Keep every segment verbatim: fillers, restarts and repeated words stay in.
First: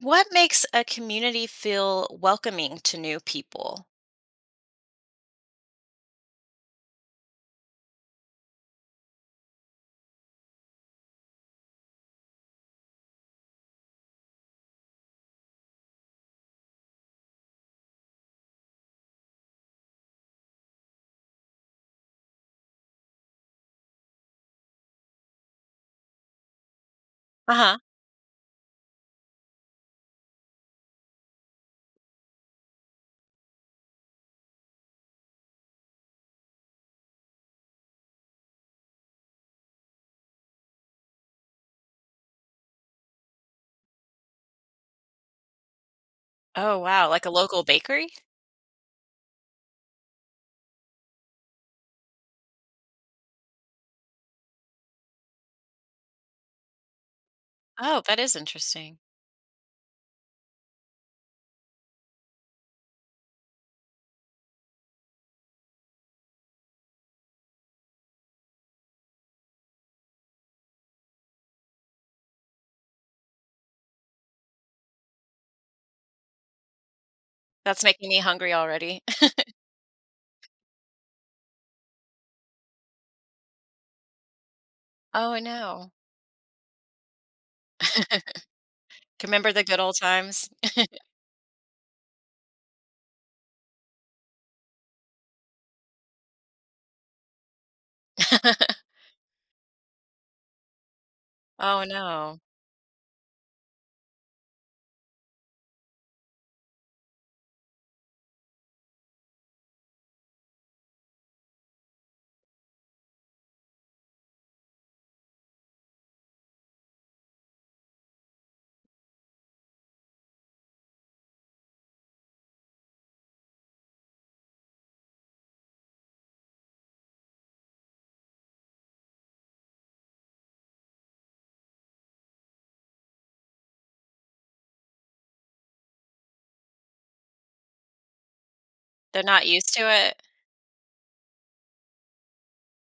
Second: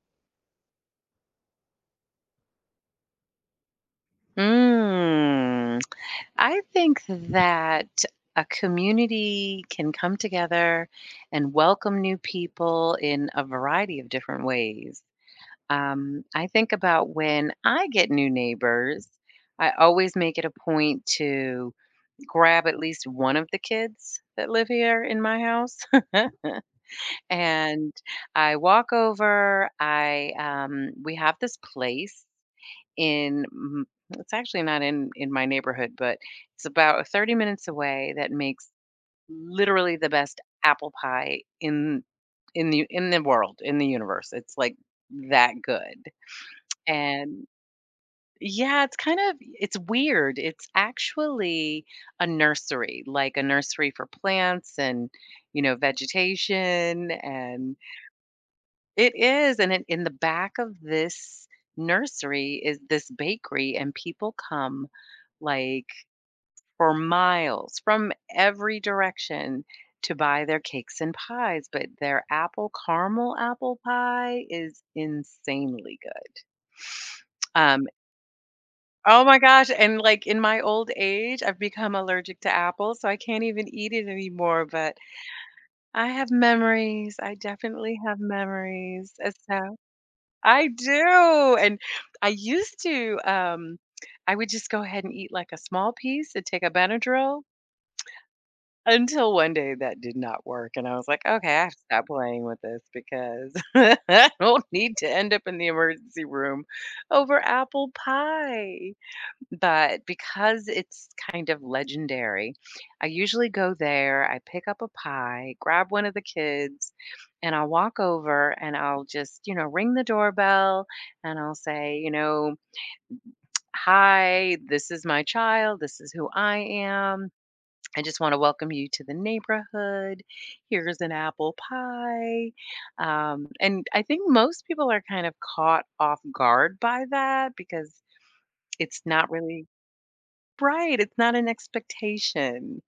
What makes a community feel welcoming to new people? Mm. I think that a community can come together and welcome new people in a variety of different ways. Um, I think about when I get new neighbors, I always make it a point to grab at least one of the kids that live here in my house. Uh-huh. and I walk over, I um, we have this place in m- it's actually not in in my neighborhood, but it's about uh, thirty minutes away that makes literally the best apple pie in in the in the world, in the universe. It's like that good. Oh, wow, like a And local bakery? yeah, it's kind of it's weird. It's actually a nursery, like a nursery for plants and you know vegetation and Oh, that is interesting. it is and in, in the back of this nursery is this bakery and people come like for miles from every direction to buy their cakes and pies, but their apple caramel apple pie is insanely good. That's Um, making me hungry already. oh my gosh, and like in my old age, I've become allergic to apples, so I can't even eat it anymore, but Oh, no. I have memories. I definitely have Can memories. And remember the so good old times? I do. And I used to um I would just go ahead and eat like a small piece and take a Benadryl. Until one day that did not work, and I was like, "Okay, I have to Oh, stop no. playing with this because I don't need to end up in the emergency room over apple pie." But because it's kind of legendary, I usually go there, I pick up a pie, grab one of the kids, and I'll walk over and I'll just, you know, ring the doorbell and I'll say, you know, "Hi, this is my child. This is who I am. I just want to welcome you to the neighborhood. Here's an apple pie. Um, and I think most people are kind of caught off guard by that because it's They're not not really used to it? right. It's not an expectation.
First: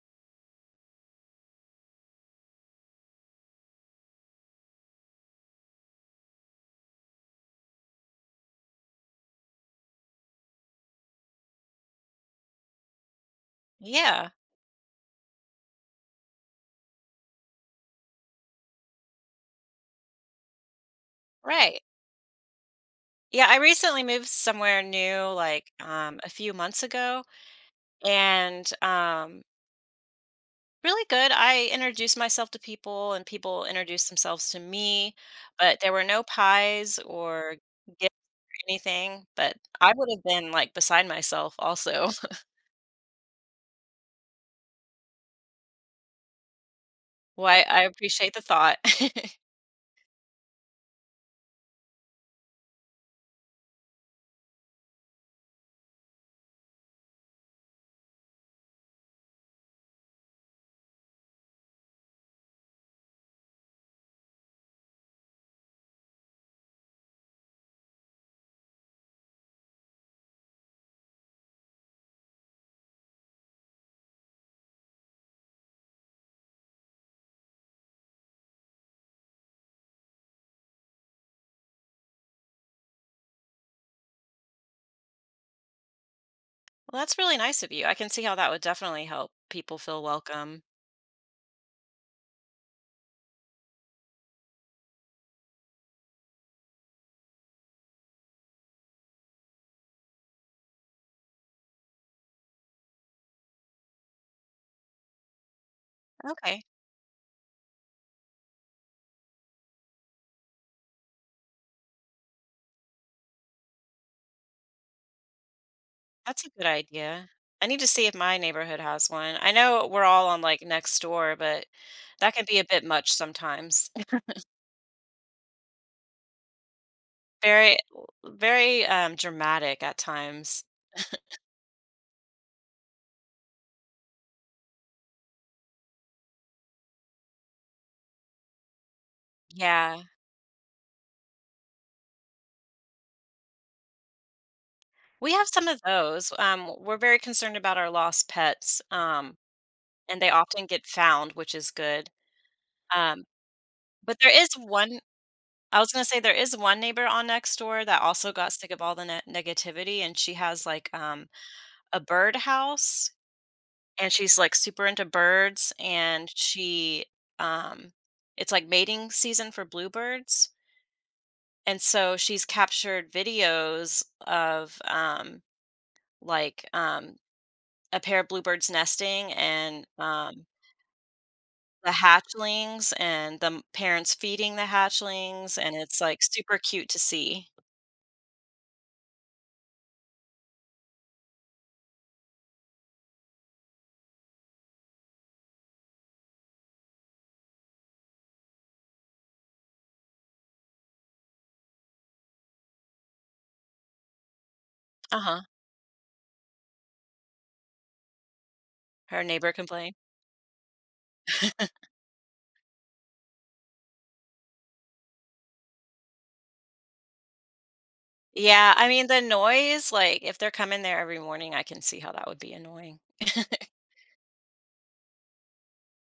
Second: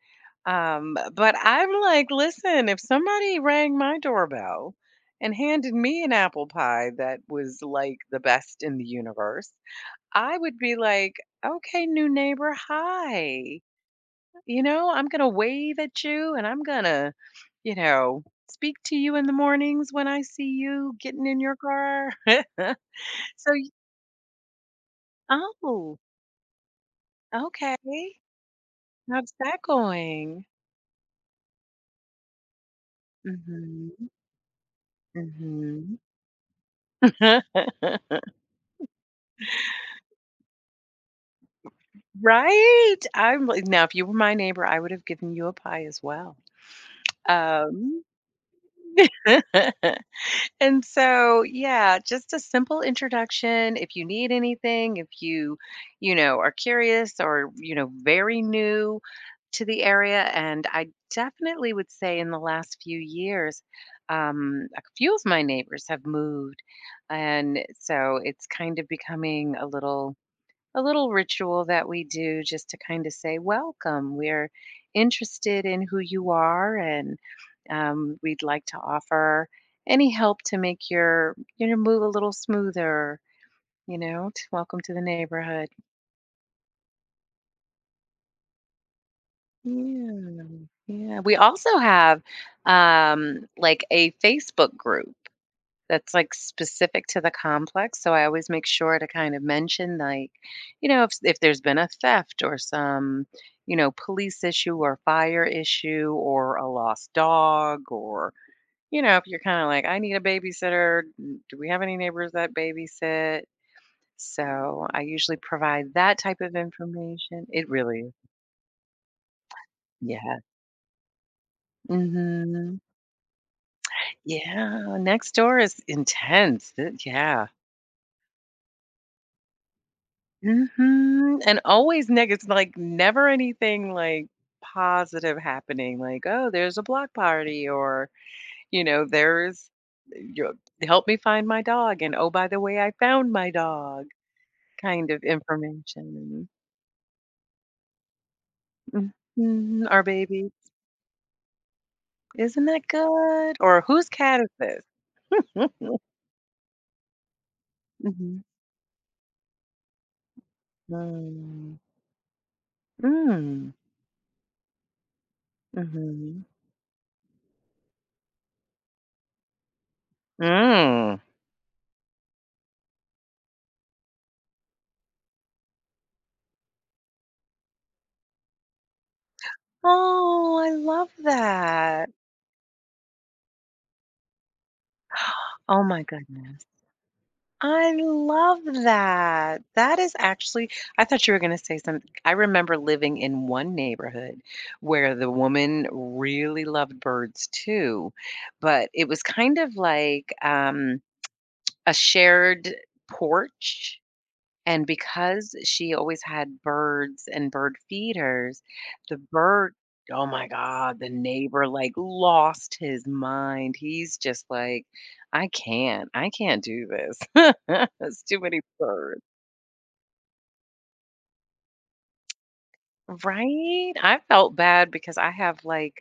Um, but I'm like, listen, if somebody rang my doorbell and handed me an apple pie that was like the best in the universe, I would be like, okay, new neighbor, hi. Yeah, You know, I'm gonna wave at you and I'm gonna, you know, speak to you in the mornings when I see you getting in your right. car. Yeah, So I y recently moved somewhere new, like, oh, um, a few months ago, okay. and, How's um. that going? Really good. I introduced myself to people and people introduced Mhm, themselves to me, but there mhm. were no pies or gift or anything, but I would have been, like, beside myself also. Right? I'm like now if you were my neighbor, I would have given you a pie as well. Why I Um appreciate the thought. And so, yeah, just a simple introduction. If you need anything, if you, you know, are curious or, you know, very new to the area. And I definitely would say in the last few years, um, a few of my neighbors have moved. And so it's kind of becoming a little a little ritual that we do just to kind of say, welcome. We're interested in who you are, and um, we'd like to offer any help to make your, your move a little smoother. You know, to welcome to the neighborhood. Well, that's really nice of you. I can see how that would definitely help people feel Yeah. welcome. Yeah. We also have um, like a Facebook group that's, like, specific to the complex, so I always make sure to kind of mention, like, you know, if if there's been a theft or some, you know, police issue or fire issue or Okay, a lost dog or, you know, if you're kinda like, "I need a babysitter. N do we have any neighbors that babysit?" So, I usually provide that type that's a of good idea. information. I It need to see if really. my neighborhood has one. I know we're all Yeah. on, like, next door, but that can be a Mhm. bit much sometimes. Yeah, next door is intense. Th yeah. Very very, um, dramatic at times. Mhm, and always negative. Like never anything, like, positive happening, like, "Oh, there's a block party," or, you know, "There's Yeah, yo help me find my dog," and, "Oh, by the way, I found my dog," kind of we have some of those. information. Um, we're very concerned about our lost pets, um, Mhm, our and they baby. often get found, which is good. Isn't that Um, good? Or, "Whose but there cat is is this?" one. I was gonna say there is one neighbor on next door that also Mhm. got sick of all the ne negativity, and she has, like, um, Mm. a bird house, Mm. and she's, like, super into birds, and Mhm. she, um it's, like, mating season for bluebirds, Mm. and so she's captured videos of, um, like, um, a pair of bluebirds nesting and, um, Oh, I love the that. hatchlings and the m parents feeding the hatchlings, and Oh it's, my like, super goodness. cute to see. I love that. That is actually I thought you were gonna say something. I remember living in one neighborhood where the woman really loved birds too, but it was kind of like, um, a shared porch and Uh-huh. because she always had birds and bird feeders, the Her neighbor bird complained. oh my god, the neighbor, like, lost his mind. He's just like, "I can't. I can't do this. It's too many Yeah, I mean, the birds." noise, like, if they're coming there every morning, I can see how that would be annoying. Right? I felt bad because I have like,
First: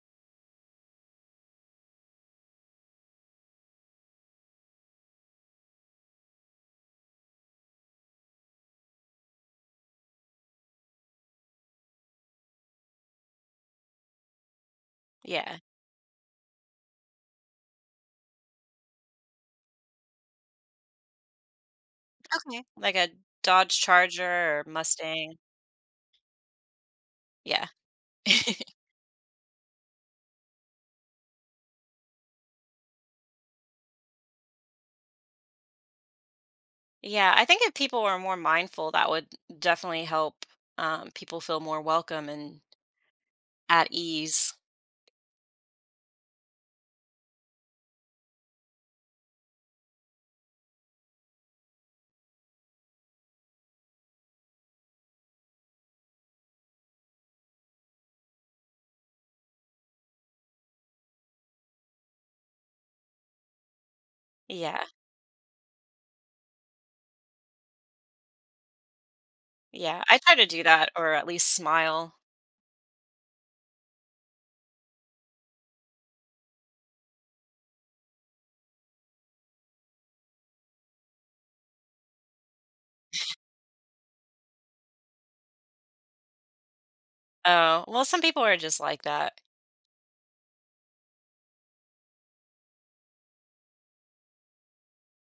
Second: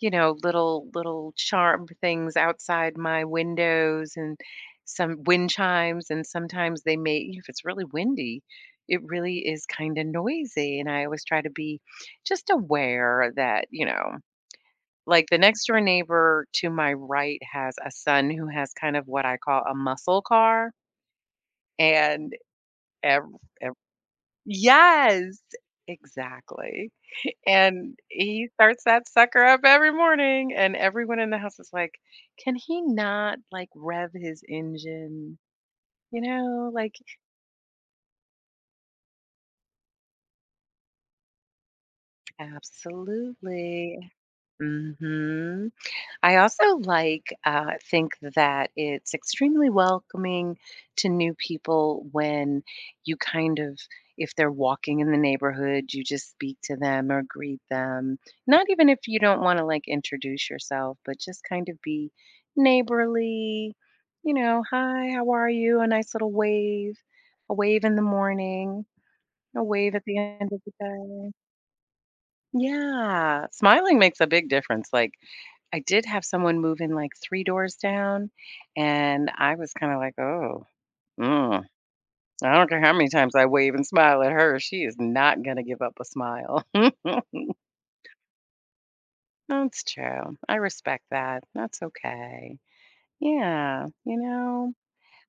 you know, little little charm things outside my windows and some wind chimes and sometimes they may if it's really windy, it really is kind of noisy and I always try to be just aware that, you know, like the Yeah. next door neighbor to my right has a son who has kind of what I call a muscle car and Okay. Like a ev ev Dodge Charger or Mustang. yes, exactly. Yeah. And he starts that sucker up every morning, and everyone in the house is like, "Can he not, like, rev his engine?" You know, like, Yeah, I think if people were more mindful, that would definitely help, um, people feel more welcome and at "Absolutely. ease. Mhm." I also like, uh, think that it's extremely welcoming to new people when you kind of if they're walking in the neighborhood, you just speak to them or greet them. Not even if you don't wanna, like, introduce yourself, but just kind of be neighborly, you know, Yeah. "Hi, how are you?" A nice little wave, a wave in the morning, a wave Yeah, at I the try to end of do the that or at day. least smile. Yeah, smiling makes a big difference, like, I did have someone move in, like, three doors down, and I was kinda like, "Oh, mm." I don't care how many times I wave and smile at her, she is not gonna give up a smile. Oh, well, some people are just like that. That's true. I respect that. That's okay. Yeah, you know?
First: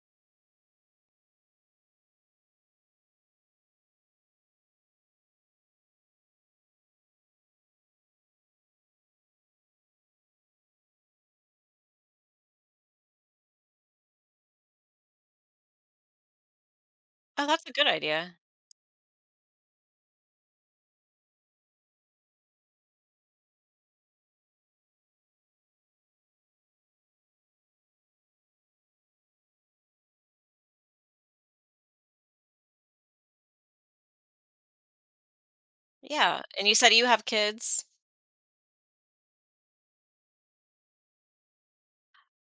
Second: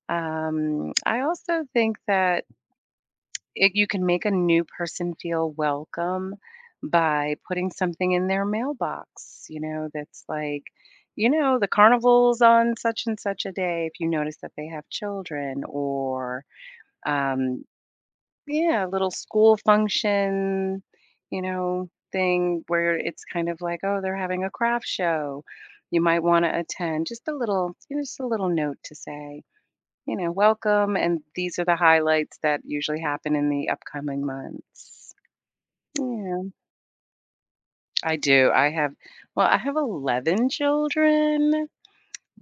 Um, I also think that it, you can make a new person feel welcome by putting something in their mailbox, you know, that's like, you know, the carnival's on such and such a day if you notice that they have children, or, Oh, um, that's a good idea. yeah, a little school function, you know, thing where it's kind of like, oh, they're having a craft show. You might want to attend just a little, you know, just a little note to say, you know, welcome. And these are the highlights that usually happen in the upcoming months. Yeah, Yeah, and you said you have kids? I do. I have, well, I have eleven children,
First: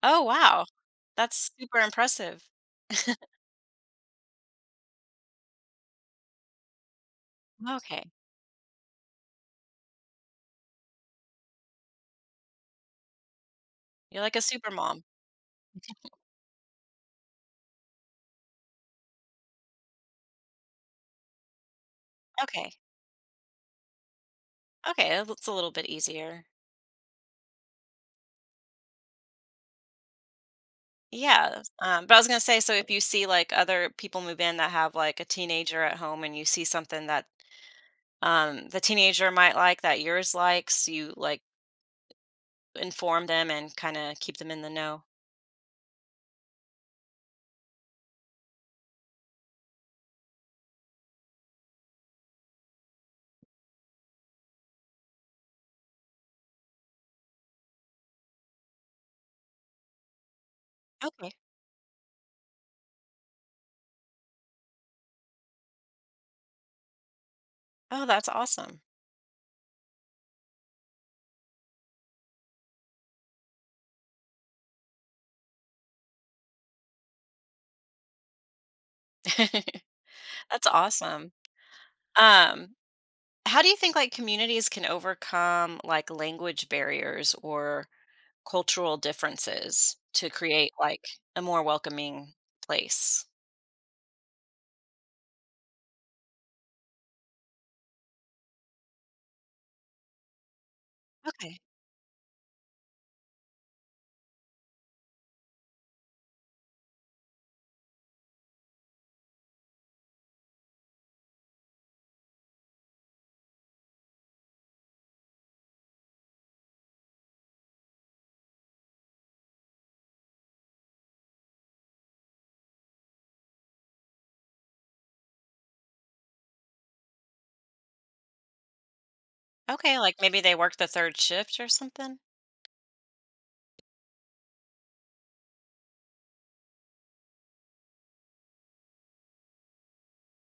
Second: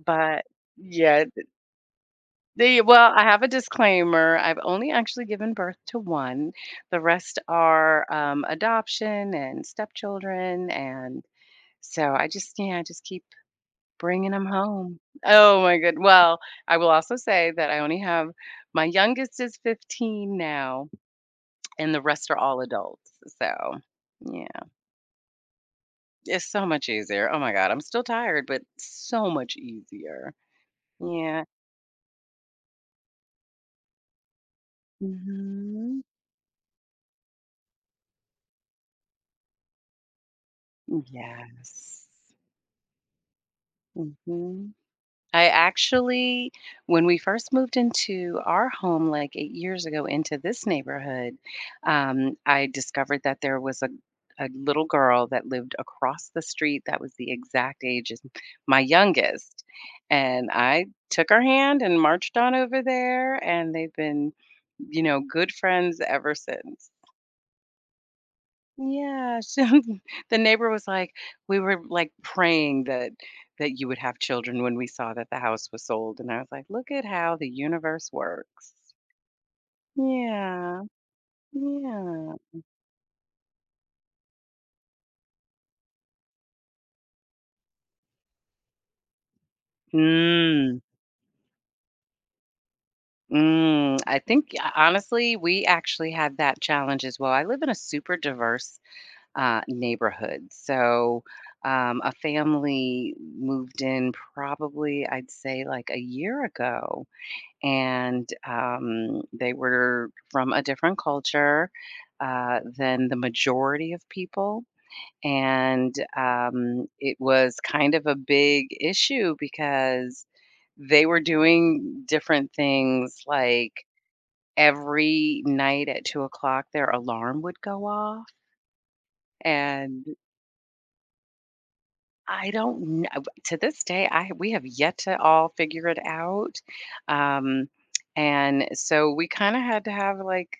Oh, but wow. yeah, That's super impressive. the, well, I have a disclaimer. I've only actually given birth to one. The rest Okay. are um, adoption and stepchildren. And so I just, yeah, I just keep You're bringing like a them super home. mom. Oh my good. Well, I will also say that I only have my youngest is fifteen now. And the rest are all Okay. adults, so, yeah. Okay, that looks a little bit easier. It's so much easier. Oh my god, I'm still tired, but so much easier. Yeah. Yeah, um, but I was gonna say, so if you see, like, other people move in that have, like, a teenager at Mhm. home and you see something that, um, the teenager might like that yours likes, you, like, Yes. inform them and kinda keep them in the Mhm. know. I actually when we first moved into our home, like, eight years ago into this neighborhood, um, I discovered that there was a a little girl that lived across the street that was the exact age as my youngest, and I took Okay. her hand and marched on over there, and they've been, you know, good friends ever since. Oh, that's awesome. Yeah, so the neighbor was like, "We were, like, praying that that you would have children when we saw that the house was sold," and I was like, "Look at how the universe works." That's Yeah, awesome. yeah. Um, how do you think like communities can overcome like language barriers or cultural differences to create Mm, like a more welcoming place? mm, I think y honestly, we actually had that challenge as well. I live in a super diverse, uh, neighborhood, so, Okay. um, a family moved in probably, I'd say, like, a year ago. And um, they were from a different culture uh, than the majority of people. And um, it was kind of a big issue because they were doing different things like every night at two o'clock, their alarm would go off. Okay. And Like maybe they work the third shift or something. I don't know. To this day, I we have yet to all figure it out. Um, and so we kind of had to have like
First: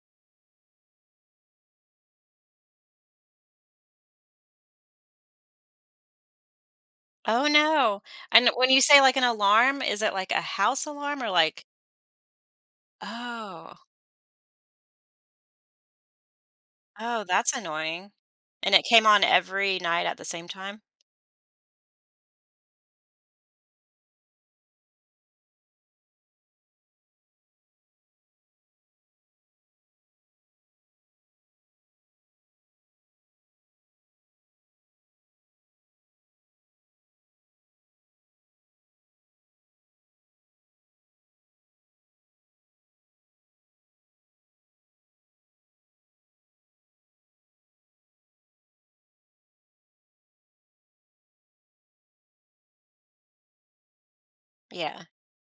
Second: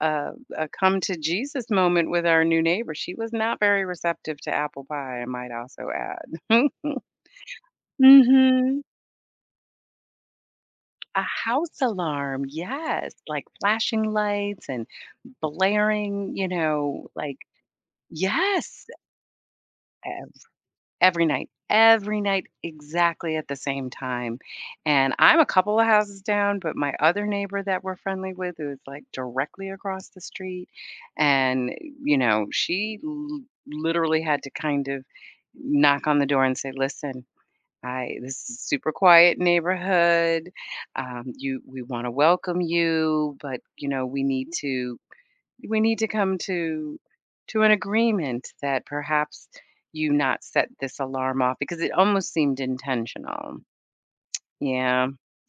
a, a come to Jesus moment with our new neighbor. She was not very receptive to apple pie, I might also add. Oh no. And when you hmm. say like an alarm, is it like a house alarm A or like, house alarm, yes, like oh, flashing lights and blaring, you know, oh, like, that's annoying. And it yes. came on every night at the same time? Every night. Every night, exactly at the same time, and I'm a couple of houses down, but my other neighbor that we're friendly with who's like, directly across the street, and, you know, she l literally had to kind of knock on the door and say, "Listen, I this is super quiet neighborhood, um, you we wanna welcome you, but, you know, we need to we need to come to to an agreement that perhaps you not set this alarm off because it almost seemed intentional. Yeah. Yeah.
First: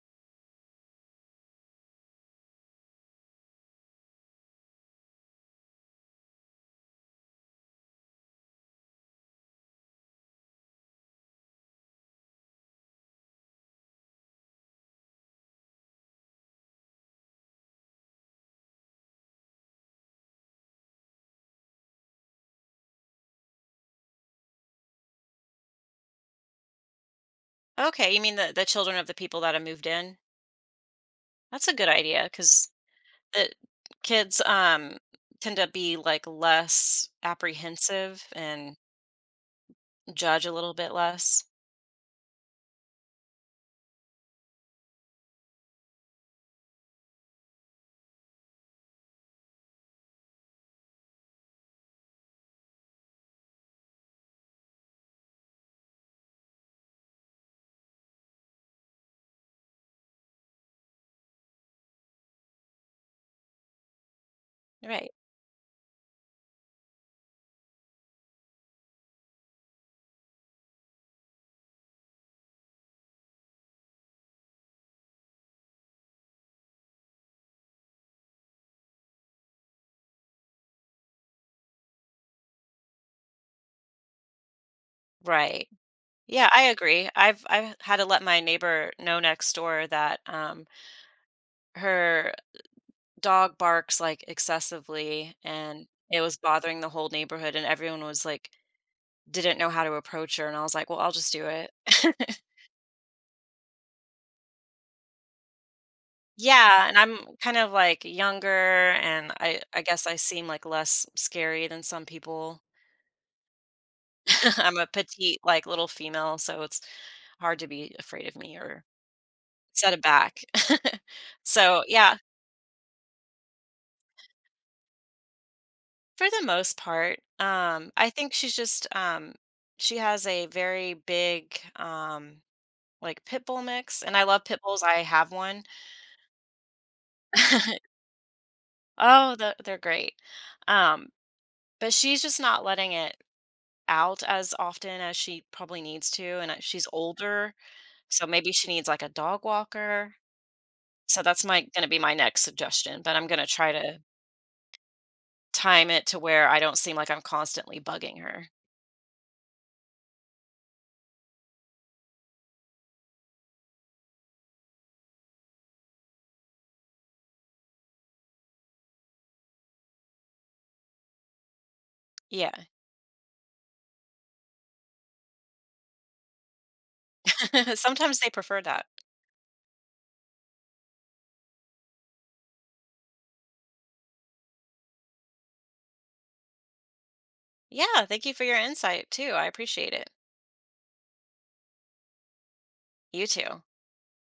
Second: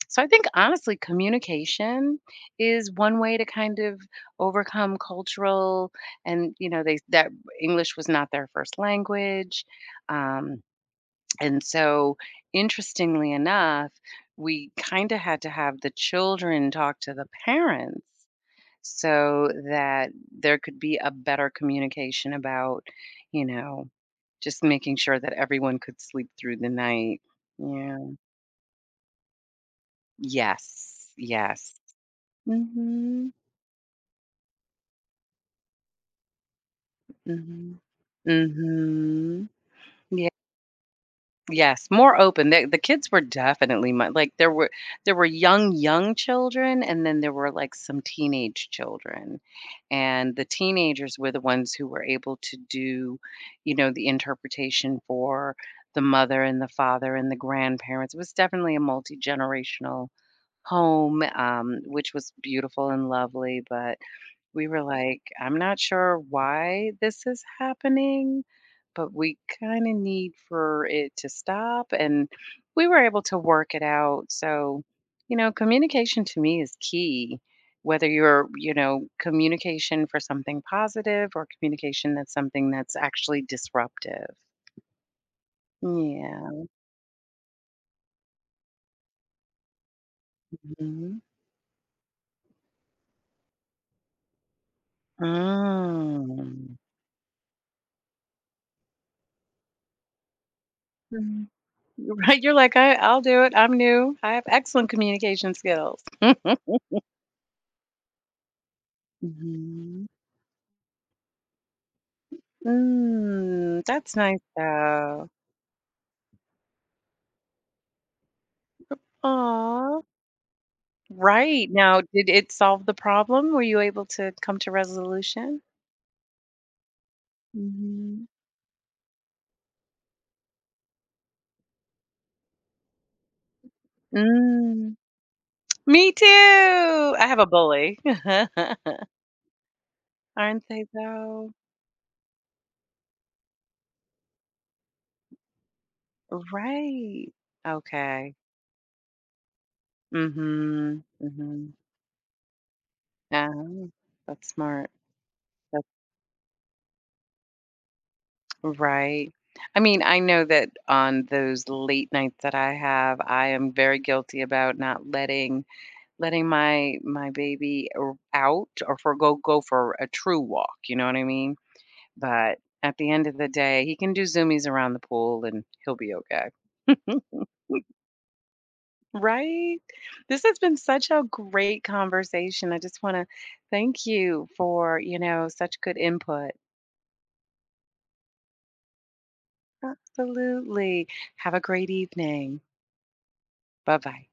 So I think honestly communication is one way to kind of overcome cultural and you know they that English was not their first language. Um and so interestingly enough, we kind of had to have the children talk to the parents so that there could be a better communication about, you know, just making sure that everyone could sleep through the night. Yeah. Okay, you mean the the children of the people that have moved in? Yes. That's a Yes. good idea because Mhm. kids um, tend to be like less Mhm. apprehensive and Mhm. judge a little bit less. Yes, more open. The the kids were definitely mu like, there were there were young, young children, and then there were, like, some teenage children, and the teenagers were the ones who were able to do, you know, the interpretation for the mother and the father and the grandparents. It was definitely a multi-generational home, um, which was beautiful and lovely, but we were Right. like, "I'm not sure why this is happening, but we kinda need for it to stop," and we were able to work it out, so, you know, communication to me is key, whether you're you know, communication for something positive or communication that's something that's actually disruptive. Right. Yeah, I Yeah. agree. I've I've had to let my neighbor know next door that um, Mhm. her dog barks like excessively, and it was Mm. bothering the whole neighborhood, and everyone was like didn't know how to approach her, and I was like, well, I'll just do Mhm. it. Right, you're like, "I I'll do it, I'm new, I have excellent communication skills." Yeah, and I'm kind of like younger and I I guess Mhm. I seem like less scary than some people. Mm, that's nice I'm a though. petite like little female, so it's hard to be afraid of me or set it Aw, back. right. So, Now, yeah, did it solve the problem? Were you able to come to resolution? for the most part, um I Mhm. think she's just um she has a very big um like pit bull mix and I love pit bulls. Mm, I have one. me too. I have a bully. Oh, the, they're great. Aren't they Um though? but she's just not letting it out as often as she probably needs to, and, uh, she's Right. older, so Okay. maybe she needs, like, a dog walker. Mhm. So that's my Mhm. gonna be my next suggestion, but I'm gonna try Oh, to that's smart. That's time it to where I don't seem like I'm constantly bugging her. right. I mean, I know that on those late nights that I have, I am very guilty about not letting letting my my baby or out or for go go for a true walk, you know what I mean? But Yeah. at the end of the day, he can do zoomies around the pool and he'll be okay. Sometimes they prefer that. Right? This has been such a great conversation. I just want to thank you for, you know, such good input. Yeah, thank you for your insight too, I appreciate it. Absolutely. Have a great evening. You too. Bye-bye.